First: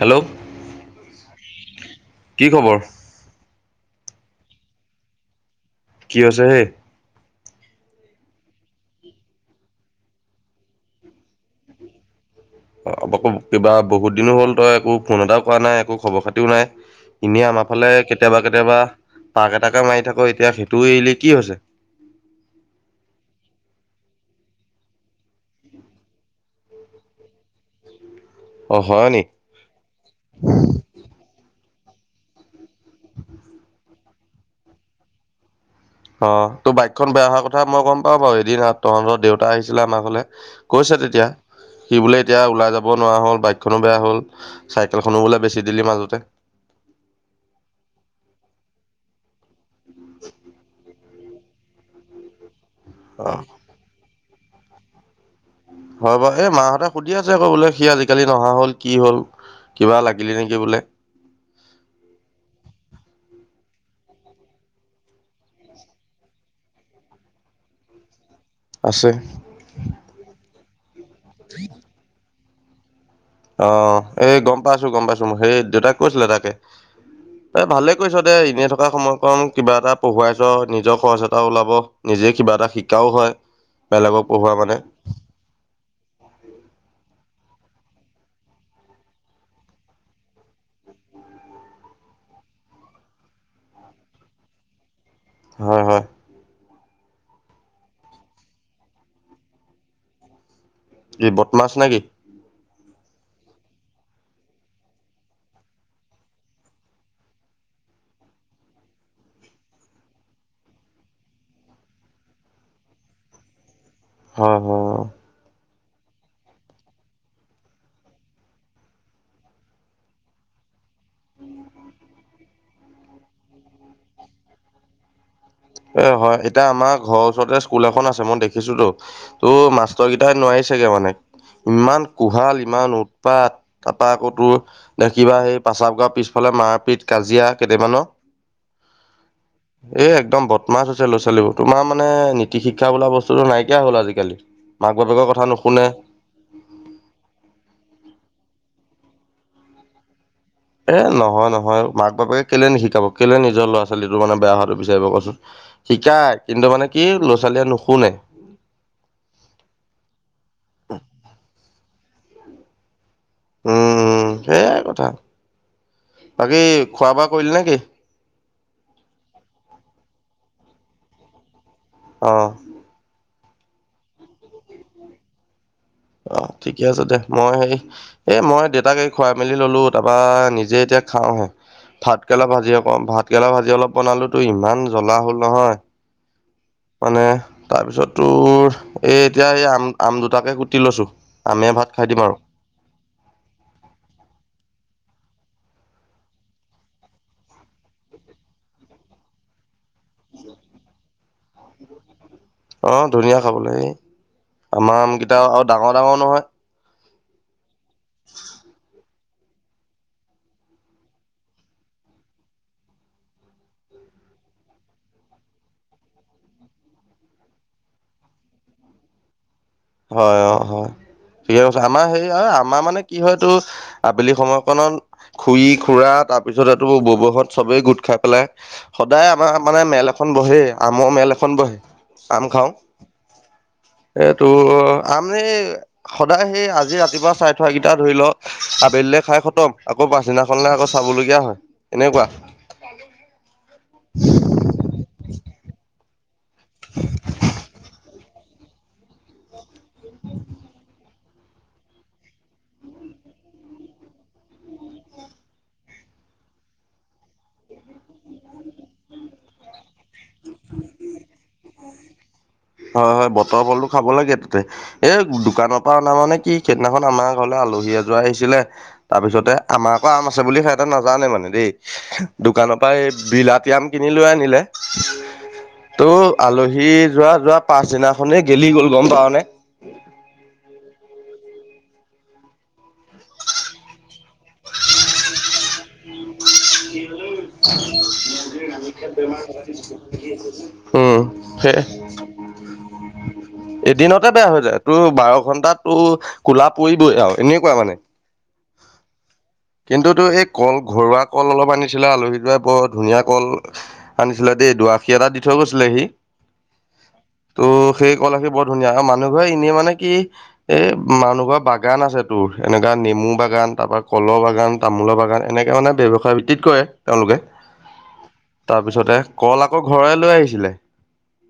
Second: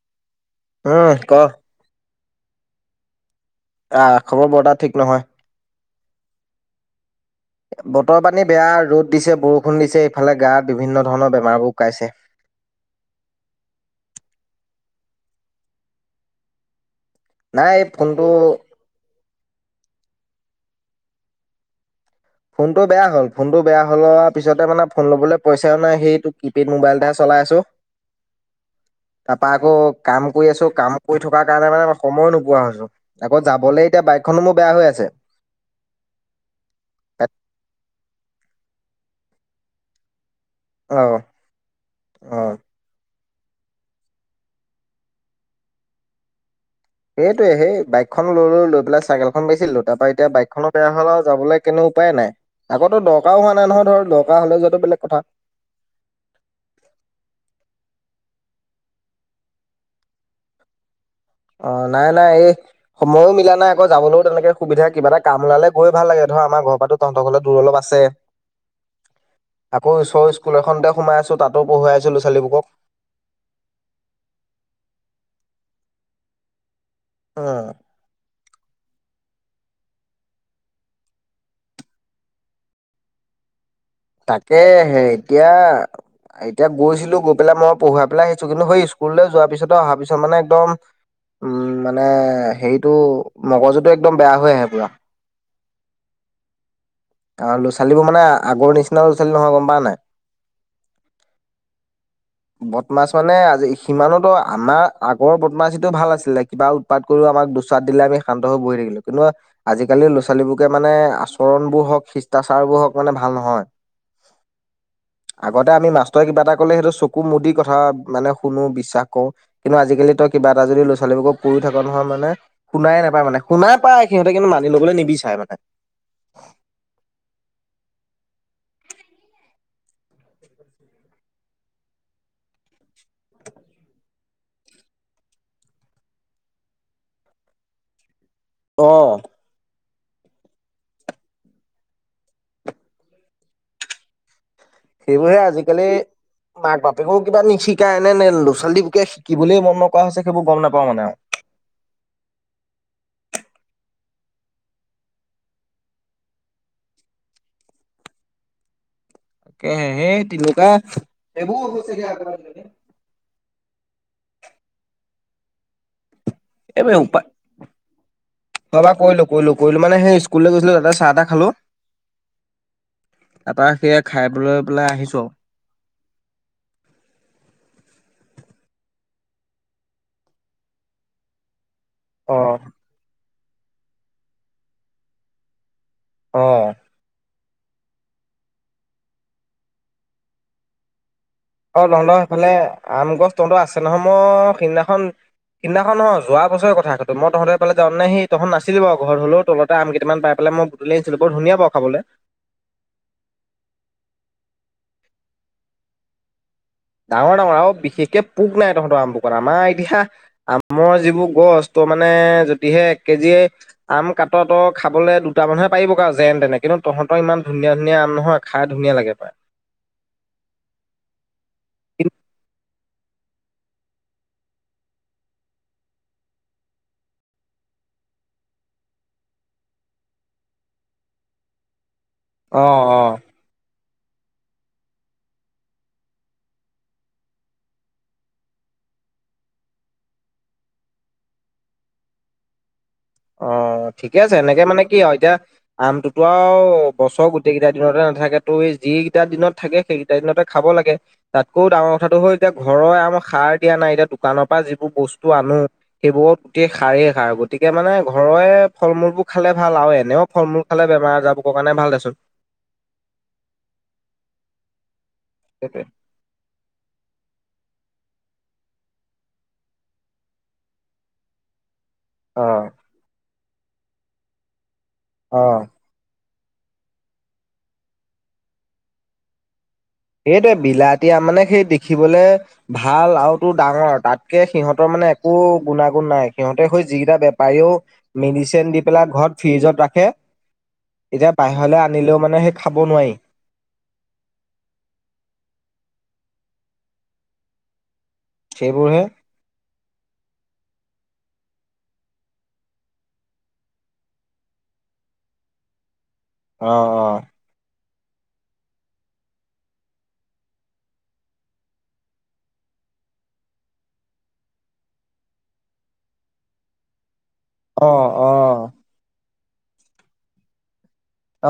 Hello উম ক। কি খবৰ? অ, খবৰ বৰ এটা ঠিক নহয়। কিয়ছোহে বতৰ পানী বেয়া ৰ'দ দিছে বৰষুণ দিছে ইফালে গাত বিভিন্ন ধৰণৰ বেমাৰবোৰ শুকাইছে অ- অ কিবা বহুত দিনো হ'ল তই একো ফোন এটাও কৰা নাই একো খবৰ খাতিও নাই এনেই আমাৰ নাই এই ফালে ফোনটো কেতিয়াবা কেতিয়াবা পাক এটাকে মাৰি থাকো এতিয়া সেইটো এৰিলে কি হৈছে ফোনটো বে হল ফোনটো বেয়া হল পিছতে মানে ফোন ল'বলৈ পইচাও নাই সেইটো কিপেড মোবাইল এহে চল অ হয় নি তাৰপা আকৌ কাম কৰি আছো কাম কৰি থকাৰ কাৰণে মানে সময়ো নোপোৱা হৈছো আকৌ যাবলৈ এতিয়া বাইকখনো মো বেয়া হৈ আছে অ তোৰ বাইকখন বেয়া অহা কথা মই গম পাওঁ বাৰু এদিন তহঁতৰ দেউতা আহিছিলে আমাৰ হলে কৈছে অ তেতিয়া সি বোলে অ এতিয়া ওলাই যাব নোৱাৰা হ'ল বাইকখনো বেয়া হ'ল চাইকেলখনো বওললে বেছি দিলি মাজতে সেইটোয়ে সেই বাইকখন লৈলো লৈ পেলাই চাইকেলখন বেচিছিলো তাৰ পৰাা এতিয়া বাইকখননৰ বেয়া হল আৰু যাবলৈ কেনো উপায়ে নাই আগতো অ দৰকাৰও হোৱা নাই নহয় ধৰ দৰকাৰ হলেও যোৱাাতটো বেলেগ কথা হয় বাৰু এই মা হঁতে সুধি আছে ক বোলে সি আজিকালি নহা হল কি হল কিবা লাগিলি নেকি বোলে অ নাই নাই এই সময়ো মিলা নাই আকৌ যাবলৈও তেনেকে সুবিধা কিবা এটা কাম ওলালে গৈয়ে ভাল লাগে ধৰা আাৰ ঘৰ পৰাাতো তহঁৰ ঘৰ দূৰ অলপ আছে আছে আকৌ ঈশৰৰ স্কুল এখনতে সোমাই আছো তাতো পঢ়াই আছিলো ছোৱালীবুকক অ' এই গম পাইছো গম পাইছো মোৰ সেই দেউতাক কৈছিলে তাকে এ উম ভালে কৈছ দে এনেই থকা সময়ত অকণ কিবা এটা পঢ়ুৱাই চ নিজৰ খৰচ এটা ওলাব নিজে কিবা এটা শিকাও হয় বেলেগক পঢ়োৱা তাকে মানে এতিয়া এতিয়া গৈছিলো গৈ পেলাই মই পঢ়ুৱাই পেলাই আহিছো কিন্তু সেই স্কুললৈ যোৱাৰ পিছত অহা পিছত মানে একদম উম মানে হেৰিটো মগজুটো একদম বেয়া হৈ আহে পুৰা। হয় -হয় আৰু ল'ৰা ছোৱালীবোৰ মানে আগৰ নিচিনা ল'ৰা ছোৱালী নহয় গম প নাই এই বদ মাছ নে কি বদমাছ মানে আজি সিমানতো আমাৰ আগৰ বদমাছটো ভাল আছিলে কিবা উৎপাত কৰিও আমাক। দুচাত দিলে আমি শান্ত হৈ বহি থাকিলো কিন্তু আজিকালি লৰা ছোৱালীবোৰকে মানে আচৰণ বোৰ হওক শিষ্টাচাৰবোৰ হওক মানে ভাল নহয় অহ হ এ আমি মাষ্টৰে কিবা এটা কলেেইটো চকু মুদি কথা মানে শুনো বিশ্বাস কৰ কিন্তু আজিকালি তই কিবা এটা যদি লৈ ছোৱালীবক কৰি থকা নহয় মানেুাই নাপায় মানে শুনাই পাই সিহঁতে কিন্তু মানি ল'বলৈ নিবিচাৰে মানে অ' হয় এতিয়া আমাক ঘৰৰ ওচৰতে স্কুল এখন আছে মই দেখিছো তো ত' মাষ্টৰ কেইটাই নোৱাৰি চগে মানে ইমান কোহাল ইমান উৎপাত তাৰপা আকৌ তোৰ দেখিবা সেই প্ৰচাৱাৰ পিছফালে মাৰপিত কাজিয়া কেইটামানৰ অহ এ একদম বত তোমা আছে লৰা ছোৱালী তোমাৰ মানে নীতি শিক্ষা বোলা বস্তুতটো নাইকিয়া হ'ল আজিকালি মাক বাপেকৰ সেইবোৰে কথা নুশুনে। আজিকালি মাক বাপেকো কিবা নিশিকায় এনে ল'ৰা ছোৱালী বুকে শিকিবলৈ মন নন কৰা হৈছে সেইবোৰ গম নাপাও এ মানে নহয় নহয় মাক বাপেকে কেলে নিশিক শাব কেলে নিজৰ ল'ৰা ছোৱালীটো মানে বেয়া হোৱাটো বিচাৰিব কচোন শিকাই কিন্তু মানে কি ল'ৰা ছালীয়ে নুশুনে [unintelligible] তাকেহে সেই তেনেকুৱা এইবোৰ হৈছেগে আকৌ আজিকালি। উম সেয়াই কথা বাকী খোৱা বোৱা কৰিল নে কি অ বাৰ কৰিলো কৰিলো কৰিলো মানে সেই স্কুললৈ গৈছিলো তাতে চাহ এটা খালো অহ তাৰপৰা সেই খাইলৈ পেলাই আহিছো আৰু অ' ঠিকে আছে দে মই সেই এই মই দেউতাক এই খুৱাই মেলি ললো তাৰপা নিজে এতিয়া খাওঁহে। অ ভাতকেৰেলা ভাজি আকৌ ভাতকেৰেলা ভাজি অলপ বনালো তো ইমান জ্বলা হ'ল নহয়। অ মানে তাৰপিছত তোৰ এই এতিয়া এই আম আম দুটাকে কাটি লৈছো আমে অ ভাত খাই তহতহ দিম আৰু সেইফালে আম গছ তহঁতৰ আছে নহয় মই সিদিনা সিদিনাখন অ যোৱা বছৰে কথাটো মই তহঁতে পালে যাও নাই সিহত নাছিল বু ঘৰ হলেও তলত আম কেইটামান পাই পেলায় মই আনিছিলো বৰ ধুনীয়া বাৰু খাবলৈ অ ধুনীয়া খাবলৈ এই আমাৰ আমকেইটা আৰু ডাঙৰ ডাঙৰ নহয় ডাঙৰ ডাঙৰ আৰু বিশেষকে পোক নাই তহঁতৰ আম পোকত আমাৰ এতিয়া আমৰ যিবোৰ গছ ত মানে যদিহে এক কেজিয়ে আম কাত ত খাবলে দুটা মানহে পাৰিব কাৰ যেন তেনে কিন্তু তহঁতৰ ইমান ধুনীয়া ধুনীয়া আম নহয় খাই ধুনীয়া লাগে পায় হয় অ হয় ঠিকে কৈছে আমাৰ হে আমাৰ মানে কি হয়তটো আবেলি সময়কনত খুৰিী খুৰা তাৰপিছত এইটো বোহত চবেই গোট খাই পেলাই সদায় আমাৰ মানে মেল এখন বহে আমৰ মেল এখন বহে আম খাওঁ অ', অ'। এইটো আমি সদায় সেই আজি ৰাতিপুৱা চাই থোৱাকিটা ধৰি লও আবেলি খাই খতম আকৌ আকৌ পাছদিনাখনলে আকৌ চাবলগীয়া হয় এনেকুৱা অ ঠিকে আছে এনেকে মানে কি আৰু এতিয়া আমটোতো ও বছৰ গোটেই কেইটা দিনতে নাথাকে যি কেইটা দিনত থাকে সেইকেইটা দিনতে খাব লাগে তাতকৈও ডাঙৰ কথাটো হল এতিয়া ঘৰৰে আমাৰ সাৰ দিয়া নাই এতিয়া দোকানৰ পৰা যিবোৰ বস্তু আনো সেইবোৰত গোটেই সাৰেই খাৰ গতিকে মানে ঘৰৰে ফল মূলবোৰ খালে ভাল আৰু এনেও ফল মূল খালে বেমাৰ আজাৰোৰ কাৰণে ভাল দেচোন হয় হয় বতৰ ফলটো খাব লাগে তাতে। এ দোকানৰ সেইটোৱে পৰা অনা মানে কি সেইদিনাখন আমাৰ ঘৰলে আলহী আ যোৱা আহিছিলে তাৰপিছতে আমাৰকৌ আম আছে বুলি সিহঁতে নাজানে মানে দেই। অ', দোকানৰ পৰা এই বিলাতি আম কিনি লৈ আনিলে অ'। ত' আলহী যোৱা যোৱা পাছদিনাখনেই গেলি গ'ল গম পাও নে এইটোৱে বিলতিয়া মানে সেই দেখিবলে ভাল আৰু তো ডাঙৰ তাতকে সিহঁতৰ মানে মানে একো গুণাগুণ নাই সিহঁতে গৈ যিেইটা পাৰিও মেডিচিন দি পেলাই ঘৰত ফ্ৰিজত ৰাখে উম এতিয়া সেই বাহিৰলে আনিলেও মানে সে খাব নোৱাৰি এদিনতে বেয়া হৈ যায় তোৰ বাৰ ঘন্টাত তোৰ কোলা পৰিবই আৰু এনেকুৱা মানে সেইবোৰহে কিন্তুটো এই কল ঘৰুৱা কল অলপ আনি আনিছিলে আলহীটোৱে বৰ ধুনীয়া কল আনিছিলে দেই দআশী এটা দি থৈ গৈছিলে সি অহ অহ ত সেই কলআশি বৰ ধুনীয়া আৰু মানুহ ঘৰে এনেই মানে কি এ মানুহ ঘৰ বাগান আছে তোৰ। এনেকুৱা নেমু বাগান তাৰপৰা কলৰ বাগান তামোলৰ বাগান এনেকৈ মানে ব্যৱসায় ভিত্তিত কৰে। তেওলোকে অ অ অ তাৰপিছতে কল আকৌ ঘৰ লৈ আহিছিলে।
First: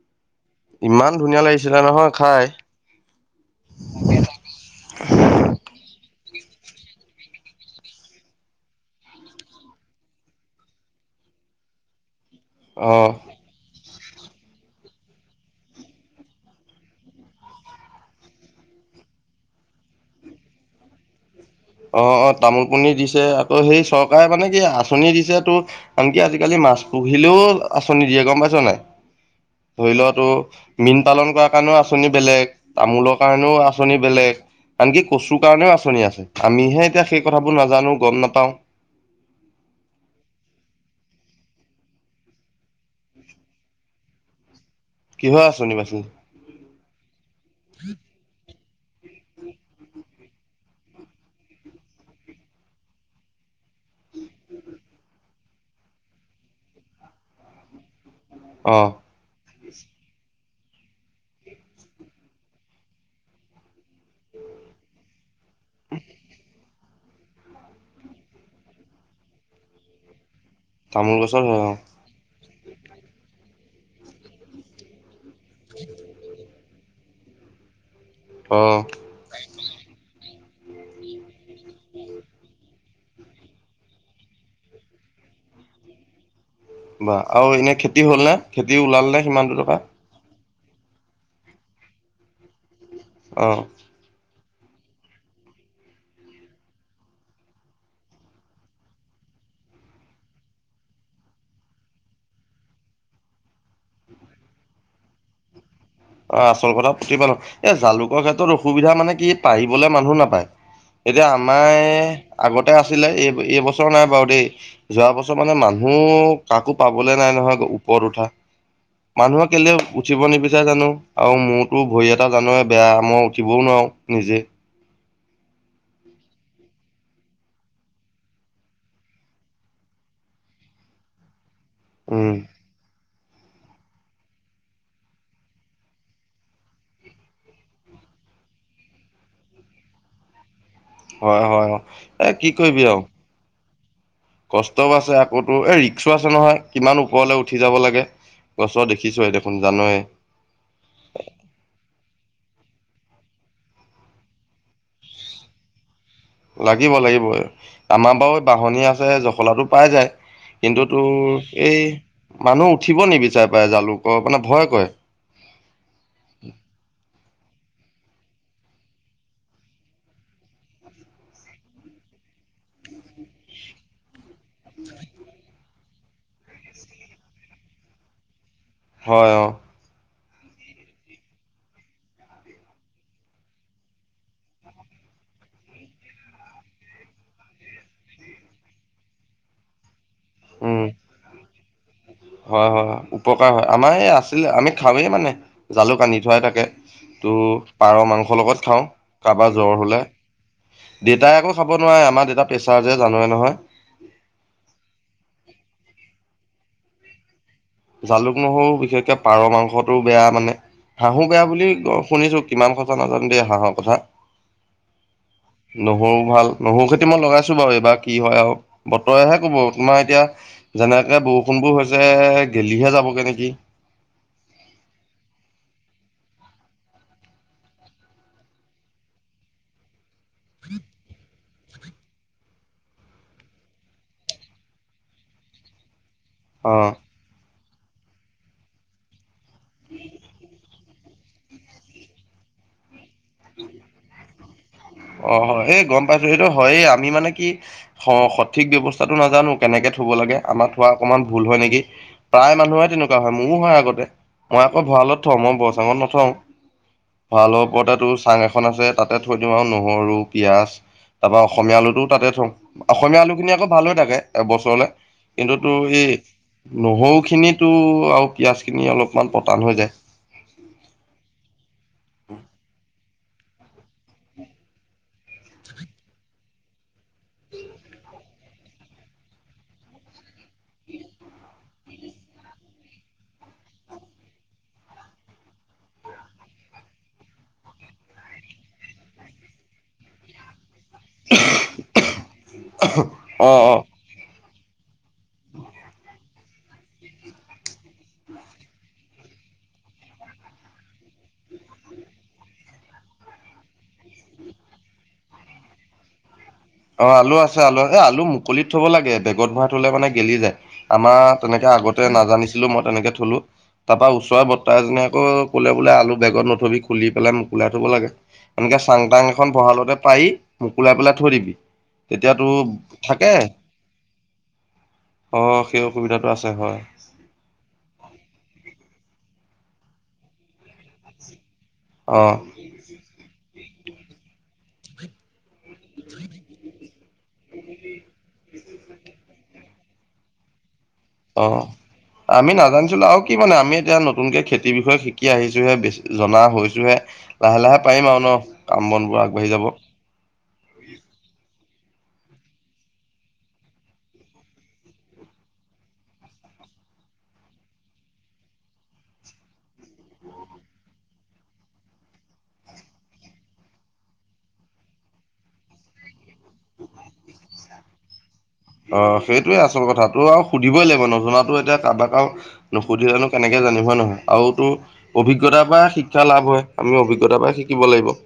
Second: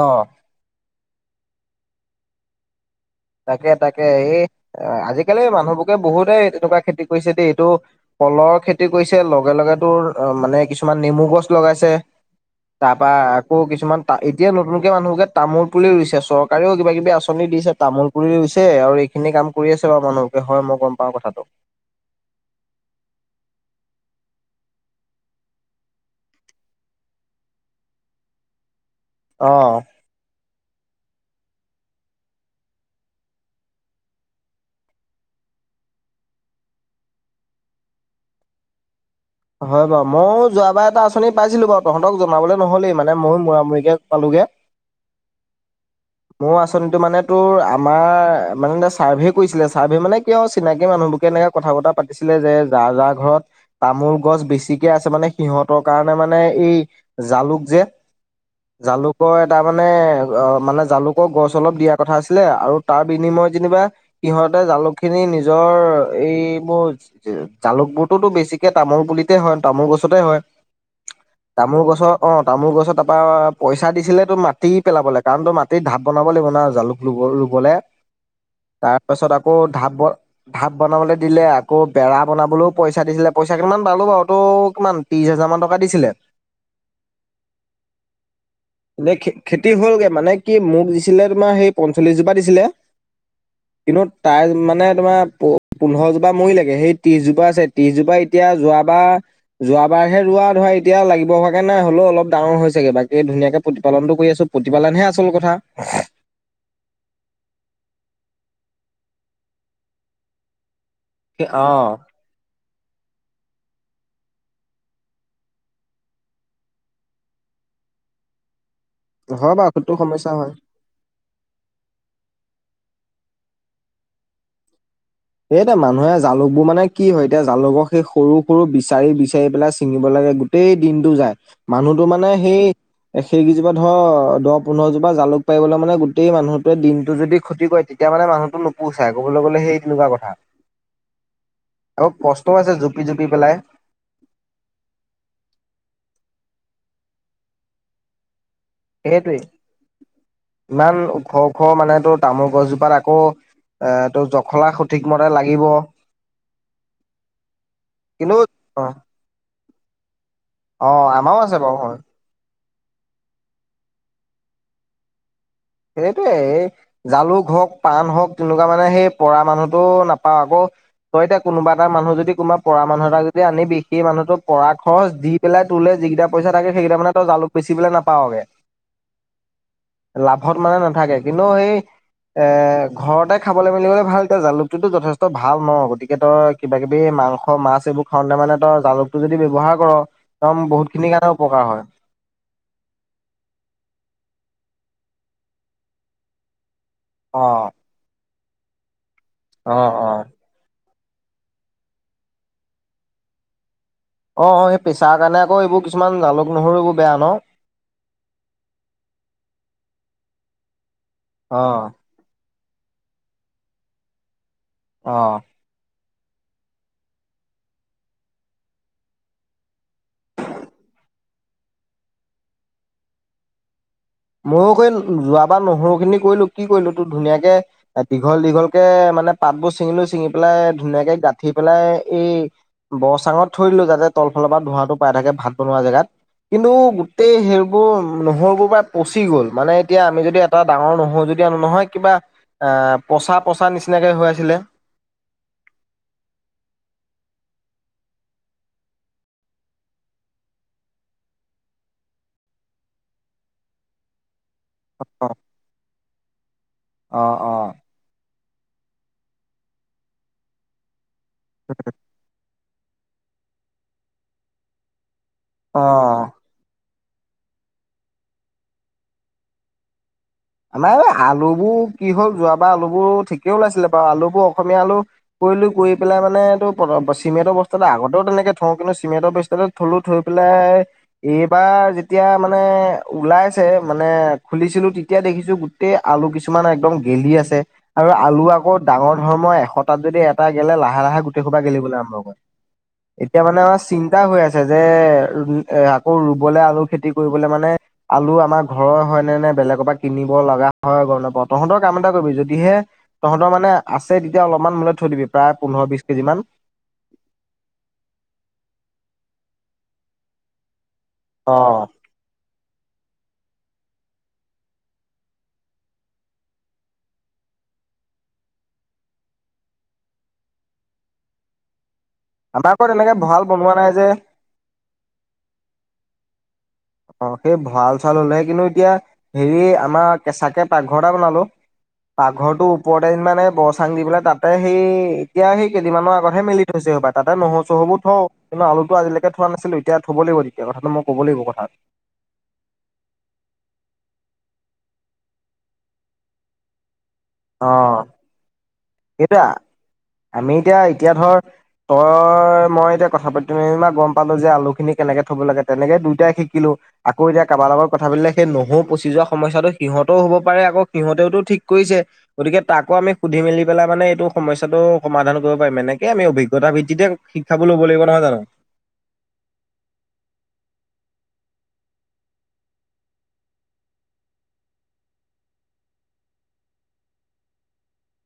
অহ, ইমান ধুনীয়া লাগিছিলে নহয় খাই। তাকে তাকে এই খ দটো ক খেে মানে কিছু ন [unintelligible] লগাইছে অ তাৰ পৰা আকৌ কিছুমান এতিয়া নতুনকে মানুহকে তো পুলি ৰুইছে চৰকাৰেও কিবি আচনি দিছে তামোল পুলি ৰৈছে আৰু এইখিনি কাম কৰি আছে বাৰু মানুহকে হয় মই গম পাও কথাটো। অ-অ তামোল পণ দিছে আকৌ সেই চৰকাৰে মানে কি আচনি দিছে টো আনকি আজিকালি মাছ পুহিলেও আচনি দিয়ে গম পাইছ নাই অ ধৰি ল তোৰ মীন পালন কৰা কাৰণেও আচনি বেলেগ তামোলৰ কাৰণেও আচনি বেলেগ। আনকি কচুৰ কাৰণেও আচনি আছে আমিহে এতিয়া সেই কথাবোৰ নাজানো গম নাপাও। হয় বাৰু ময়ো যোৱাবাৰ এটা আচনি পাইছিলো বাৰু তহতক জনাবলৈ নহ'লেই মানে ময়ো মূৰামূৰিকৈ পালোগে। কিহৰ আঁচনি বাচিল মোৰ আচনিটো মানে তোৰ আমাৰ মাঙগাচ চাৰ্ভে কৰিছিলে ছাৰ্ভে মানে- কিয় চিনাকি মানুহবোকে এনেকে কথা বতা পাতিছিলে যে যা যা ঘৰত তামোল গছ বেছিকে আছে মানে সিহঁতৰ কাৰণে মানে এই জালুক যে অ', জালুকৰ এটা মানে, অ মানে জালুকৰ গছ অলপ দিয়া কথা আছিলে আৰু তাৰ বিনিময়ত যেনিবা সিহঁতে জালুক খিনি নি নিজৰ এইবোৰ জালুকবোৰটো বেছিকে তামোল পুলিতে হয় তামোল গছতে হয়, তামোল গছৰ হয় অ তামোল গছৰ তাৰপা পইচা দিছিলে টো মাটি পেলাব লে কাৰণ টো মাটিত ঢাপ বনাব লাগিব না, জালুক ৰুব ৰুবলৈ অ', তাৰ পাছত আকৌ ধাপ ব ভাপ বনাবলে দিলে আকৌ বেৰা বনাবলৈও পইচা দিছিলে পইচা কিমান পালো বাৰু টো কিমান ত্ৰিশ হাজাৰ মান টকা দিছিলে বা আৰু এনে খেতি হ'ল নে খেতি ওলাল এনে নে সিমান দু খেতি টকা হ'লগে মানে কি মোক দিছিলে তোমাৰ সেই পঞ্চল্লিশ জোপা দিছিলে, অহ, তাইৰ মানে তোমাৰ পো পোন্ধৰ জোপা মৰিলে গে সেই ত্ৰিশজোপা আছে ত্ৰিশজোপা এতিয়া যোৱা বা যোৱাবাৰ হে ৰোৱা ধৰা এতিয়া লাগিব হোৱাগে নাই হ'লেও অলপ ডাঙৰ হৈছেগে বাকে ধুনীয়াকে পু পালনটো কৰি আছো প্ৰতিপালনহে আচল কথা, অ আচল কথা প্ৰতিপালন, এ জালুকৰ ক্ষেত্ৰত অসুবিধা মানে কি পাৰিবলে মানুহ নাপায়। এতিয়া অ আমায় আগতে আছিলে এই এই বস্ত চৰ নাই বাৰু দেই, যোৱা বছৰ মানে মানুহ কাকো পাবলে নাই নহয় ওপৰত উঠা। মানুহ হয় কেলে বাৰু সেইটো উঠিব সমস্যা হয় নিবিচাৰে জানো,। আৰু মোৰতো ভৰি এটা জানৱে বেয়া মই উঠিবও নোৱাৰো নিজে। এ এতিয়া মানুহে জালুকবোৰ মানে কি হয় এতিয়া জালুকক সেই সৰু সৰু বিচাৰি বিচাৰি পেলাই ছিঙিলে, গোটেই দিনটো যায় মানুহটো মানে উম সেই সেইকেইজোপা ধৰ দহ পোন্ধৰ জোপা জালুক পাৰিবলৈ মানে গোটেই মানুহটোৱে দিনটো যদি ক্ষতি কৰে তেতিয়া মানে মানুহটো নোপোচাই ক'বলৈ গ'লে সেই তেনেকুৱা কথা। হয় হয় অ আৰু এ কি কষ্টও আছে কৰিবি আৰু জুপি জুপি পেলাই কষ্টও আছে আকৌ তোৰ এই ৰিক্সো আছে নহয় কিমান ওপৰলে উঠি যাব লাগে। গছৰ দেখিছোৱে সেইটোৱে দেখোন জানয়ে ইমান ওখ ওখ মানে টো তামোল গছ বাৰ আকৌ এ টো জখলা সঠিক মতে লাগিব, লাগিব লাগিব, আমাৰ কিন্তু বাৰু বাঁহনী অ আছে জখলাটো পাই যায়। কিন্তু অ আমাৰো তোৰ আছে বাৰু এই হয় মানুহ উঠিব নিবিচাৰে পাই জালুকৰ মানে ভয় কৰে। সেইটোয়ে জালুক হওক পাণ হওক তেনেকুৱা মানে সেই পৰা মানুহটো নাপাও আকৌ তই এতিয়া কোনোবা এটা মানুহ যদি কোনোবা পৰা মানুহ এটা যদি আনিবি সি মানুহটোক পঢ়া খৰচ দি পেলাই তোলে যিকেইটা পইচা থাকে সেইকেইটা মানে তই জালুক বেচি পেলাই নাপাওগে। হয় অ ঘৰত মানে নাথাকে কিন্তু সি এ ঘৰতে খাবলৈ মেলিবলৈ ভাল তেওঁ জালুকটো যথেষ্ট ভাল ন গতিকে তই কিবা কিবি মাংস মাছ এইবোৰ খাওঁতে মানে তই জালুকটো যদি ব্যৱহাৰ কৰ, একদম উম বহুত খিনিৰ কাৰণে উপকাৰ হয়। হয় হয় উপকাৰ হয় আমাৰ এই আছিলে আমি খাওঁৱেই মানে জালুক আনি থোৱাই থাকে তো অ পাৰ মাংসৰ লগত খাওঁ কাবাৰ অ জ্বৰ হলে দেউতাই আকৌ খাব নোৱাৰে আমাৰ দেউতাৰ প্ৰেছাৰ যে জানৱে নহয় অঁ অঁ এই প্ৰেছাৰ কাৰণে আকৌ এইবোৰ কিছুমান জালুক নহৰু বোৰ বেয়া ন? জালুক নহৰু বিশেষকে পাৰ মাংসটো বেয়া মানে হাঁহো বেয়া অ বুলি শুনিছো কিমান সচা নাজানো দেই হাঁহৰ কথা অ নহৰু ভাল নহৰু খেতি মই লগাইছো বাৰু এইবাৰ কি হয় আৰু, বতৰেহে কব তোমাৰ এতিয়া যেনেকে বৰষুণবোৰ হৈছে গেলিহে যাবগে নেকি? ময়ো ক যোৱাবাৰ নহৰু খিনি কৰিলো। কি কৰিলো তো ধুনীয়াকে দীঘল দীঘল কে মানে পাতবোৰ চিঙ লৈ চিঙি পেলাই ধুনীয়াকে গাত উঠি পেলাই এই বৰ চাঙত থৈ দিলোঁ যাতে তলফালৰ পৰা ধোঁৱাটো পাই থাকে ভাত বনোৱা জেগাত কিন্তু অ'। গোটেই সেইৰিবোৰ নহৰুবোৰ বা পচি গ'ল মানে এতিয়া আমি যদি এটা ডাঙৰ নহো যদি আন নহয় কিবা আহ পচা - পচা নিচিনাকে হৈ আছিলে। অ, হয় এই গম পাইছো সেইটো হয় আমি মানে কি সঠিক ব্যৱস্থাটো নাজানো কেনেকে থব লাগে আমাৰ থোৱা অকমান ভুল হয় নেকি প্ৰায় মানুহে তেনেকুৱা হয় মোৰো হয় আগতে মই আকৌ ভৰালত থও মই বৰচাঙত নথও অ', ভালৰ অ'। ওপৰতেতো চাং এখন আছে তাতে থৈ দিম আৰু নহৰু পিয়াজ তাপা অসমীয়া আলুটো তাতে থওঁ অসমীয়া আলু খিনি আকৌ ভাল হৈ থাকে এবছৰলে কিন্তু তো এই অ'। নহৰু খিনি আৰু পিয়াজ খিনি অলপমান পতান হৈ যায়। আমাৰ এই আলুবোৰ কি হ'ল যোৱা বাৰ আলুবোৰ ঠিক [unintelligible] ওলাইছিলে বাৰু আলুবোৰ অসমীয়া আলু কৰি ল কৰি পেলাই মানে এইটো চিমেটৰ বস্তু এটা আগতেও তেনেক ম [unintelligible] খাইছে মানে খুলিছিলো এতিয়া দেখিছো গোটেই আলু কিছুমান একদম গেলি আছে আৰু আলু আকৌ ডাঙৰ ধৰ্মৰ এশটাত যদি এটা লে লাহে-লাহে গোটেই [unintelligible] গেলিবলে আম লগত এতিয়া অ মানে অ আমাৰ চিন্তা হৈ আছে। যে, এ আকৌ ৰুবলে আলু খেতি কৰিবলে মানে আলু আমাৰ ঘৰৰ হয়নে নে বেলেগৰ পা কিনিব লগা হয় গ ন প তহঁতৰ কাম এটা কৰিবি যদিহে তহঁতৰ মানে আছে তেতিয়া অলপমান মোলে থৈ দিবি প্ৰায় পোন্ধৰ বিশ কেজি মান অ, আলু আছে, আলু এ আলু মুকলিত থব লাগে বেগত ভৰা থলে মানে গেলি যায়। আমাৰ তেনেকে অ', আগতে নাজানিছিলো মই তেনেকে থলো তাৰ পৰাৰা ওচৰ বৰ্ত এজনীয়ে আকৌ কলে বোলে আলু বেগত নথবি খুলি পেলাই মোকলাই থ'ব লাগে। এনেকে চাং তাং এখন বহালতে পাৰি মোকুলাই পেলাই থৈ দিবি তেতিয়াতো আমাৰ আকৌ তেনেকে থাকে ভঁৰাল বনোৱা নাই যে অ সেই অসুবিধাটো আছে হয়। অ সেই ভঁৰাল চৰাল হলেহে কিন্তু এতিয়া হেৰি আমাৰ কেচাকে পাকঘৰ এটা বনালো অ পাকঘৰটো ওপৰতে এদিন মানে ব চাং দি পেলাই তাতে সেই এতিয়া সেই কেইদিনমানৰ আগতে হে মেলি থৈছে হবা তাতে নহৰু চহৰু বোৰ থও কিন্তু আলুতো আজিলকে থোৱা নাছিলো তেতিয়া থ'ব লাগিব তেতিয়া কথাটো মই ক'ব অ লাগিব কথাত আমি নাজানিছিলো আৰু কি মানে আমি এতিয়া নতুনকে খেতিৰ বিষয়ে শিকি আহিছোহে বেছি জনা হৈছোহেপ অ, সেইটোয়া আগবাঢ়ি যাব আমি এতিয়া - এতিয়া ধৰ তই মই এতিয়া কথা পাতিম যেনিবা গম পালো যে আলু খিনি কেনেকে থ'ব লাগে তেনেকে দুইটাই শিকিলো আকৌ এতিয়া কাৰাবাৰ লগত কথা পাতিলে সেই নহৰু পচি যোৱা সমস্যাতটো সিহতেও হ'ব পাৰে আকৌ সিহতেওতটো ঠিক কৰিছে। গতিকে তাকো আমি সুধি মেলি পেলাই মানে এইটো সমস্যাটো সমাধান কৰিব পাৰিম এনেকে আমি অভিজ্ঞতাৰ ভিত্তিতে শিক্ষা ল'ব লাগিব নহয় জানো অ, সেইটোয়ে আচল কথা তো আৰু সুধিবই লাগিব নজনাাতো এতিয়া কাৰোবাকো নুসুধিল জানো কেনেকে জানিব নহয় আৰুতো অভিজ্ঞতাৰ পৰা শিক্ষা লাভ হয় আমি অভিজ্ঞতাৰ পৰা শিকিব লাগিব। [inaudible]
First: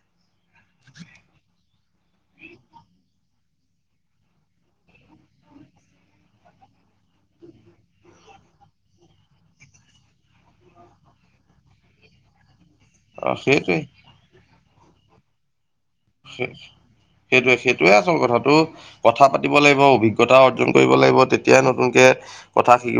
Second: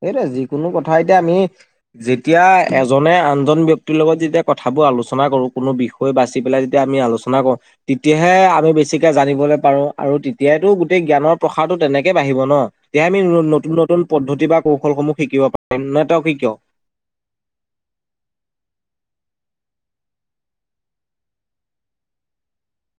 সেইটো যিকোনো কথা এতিয়া আমি যেতিয়া এজনে আনজন ব্ক্তিৰ লগত যেতিয়া কথা পা আলোচনা কৰো কোনো বিষয় বাচি পেলাই যেতিয়া আমি আলোচনা কৰো তেতিয়াহে আমি বেছিকে জানলৈ পাৰো আৰু তেতিয়ো গোটেই জ্ঞানৰ প্ৰসাৰটো তেনেকে বাঢ়িব ন এতিয়া আমি নতুন সেইটোৱে - নতুন পদ্ধতি বা কৌশলসমূহ শিকিব পাৰি সেইটোৱে - সেইটোৱে আচল কথাটো কথা পাতি থাকিব লাগিব অভিজ্ঞতা অৰ্জন কৰিব লাগিব তেতিয়া নুন কথা শট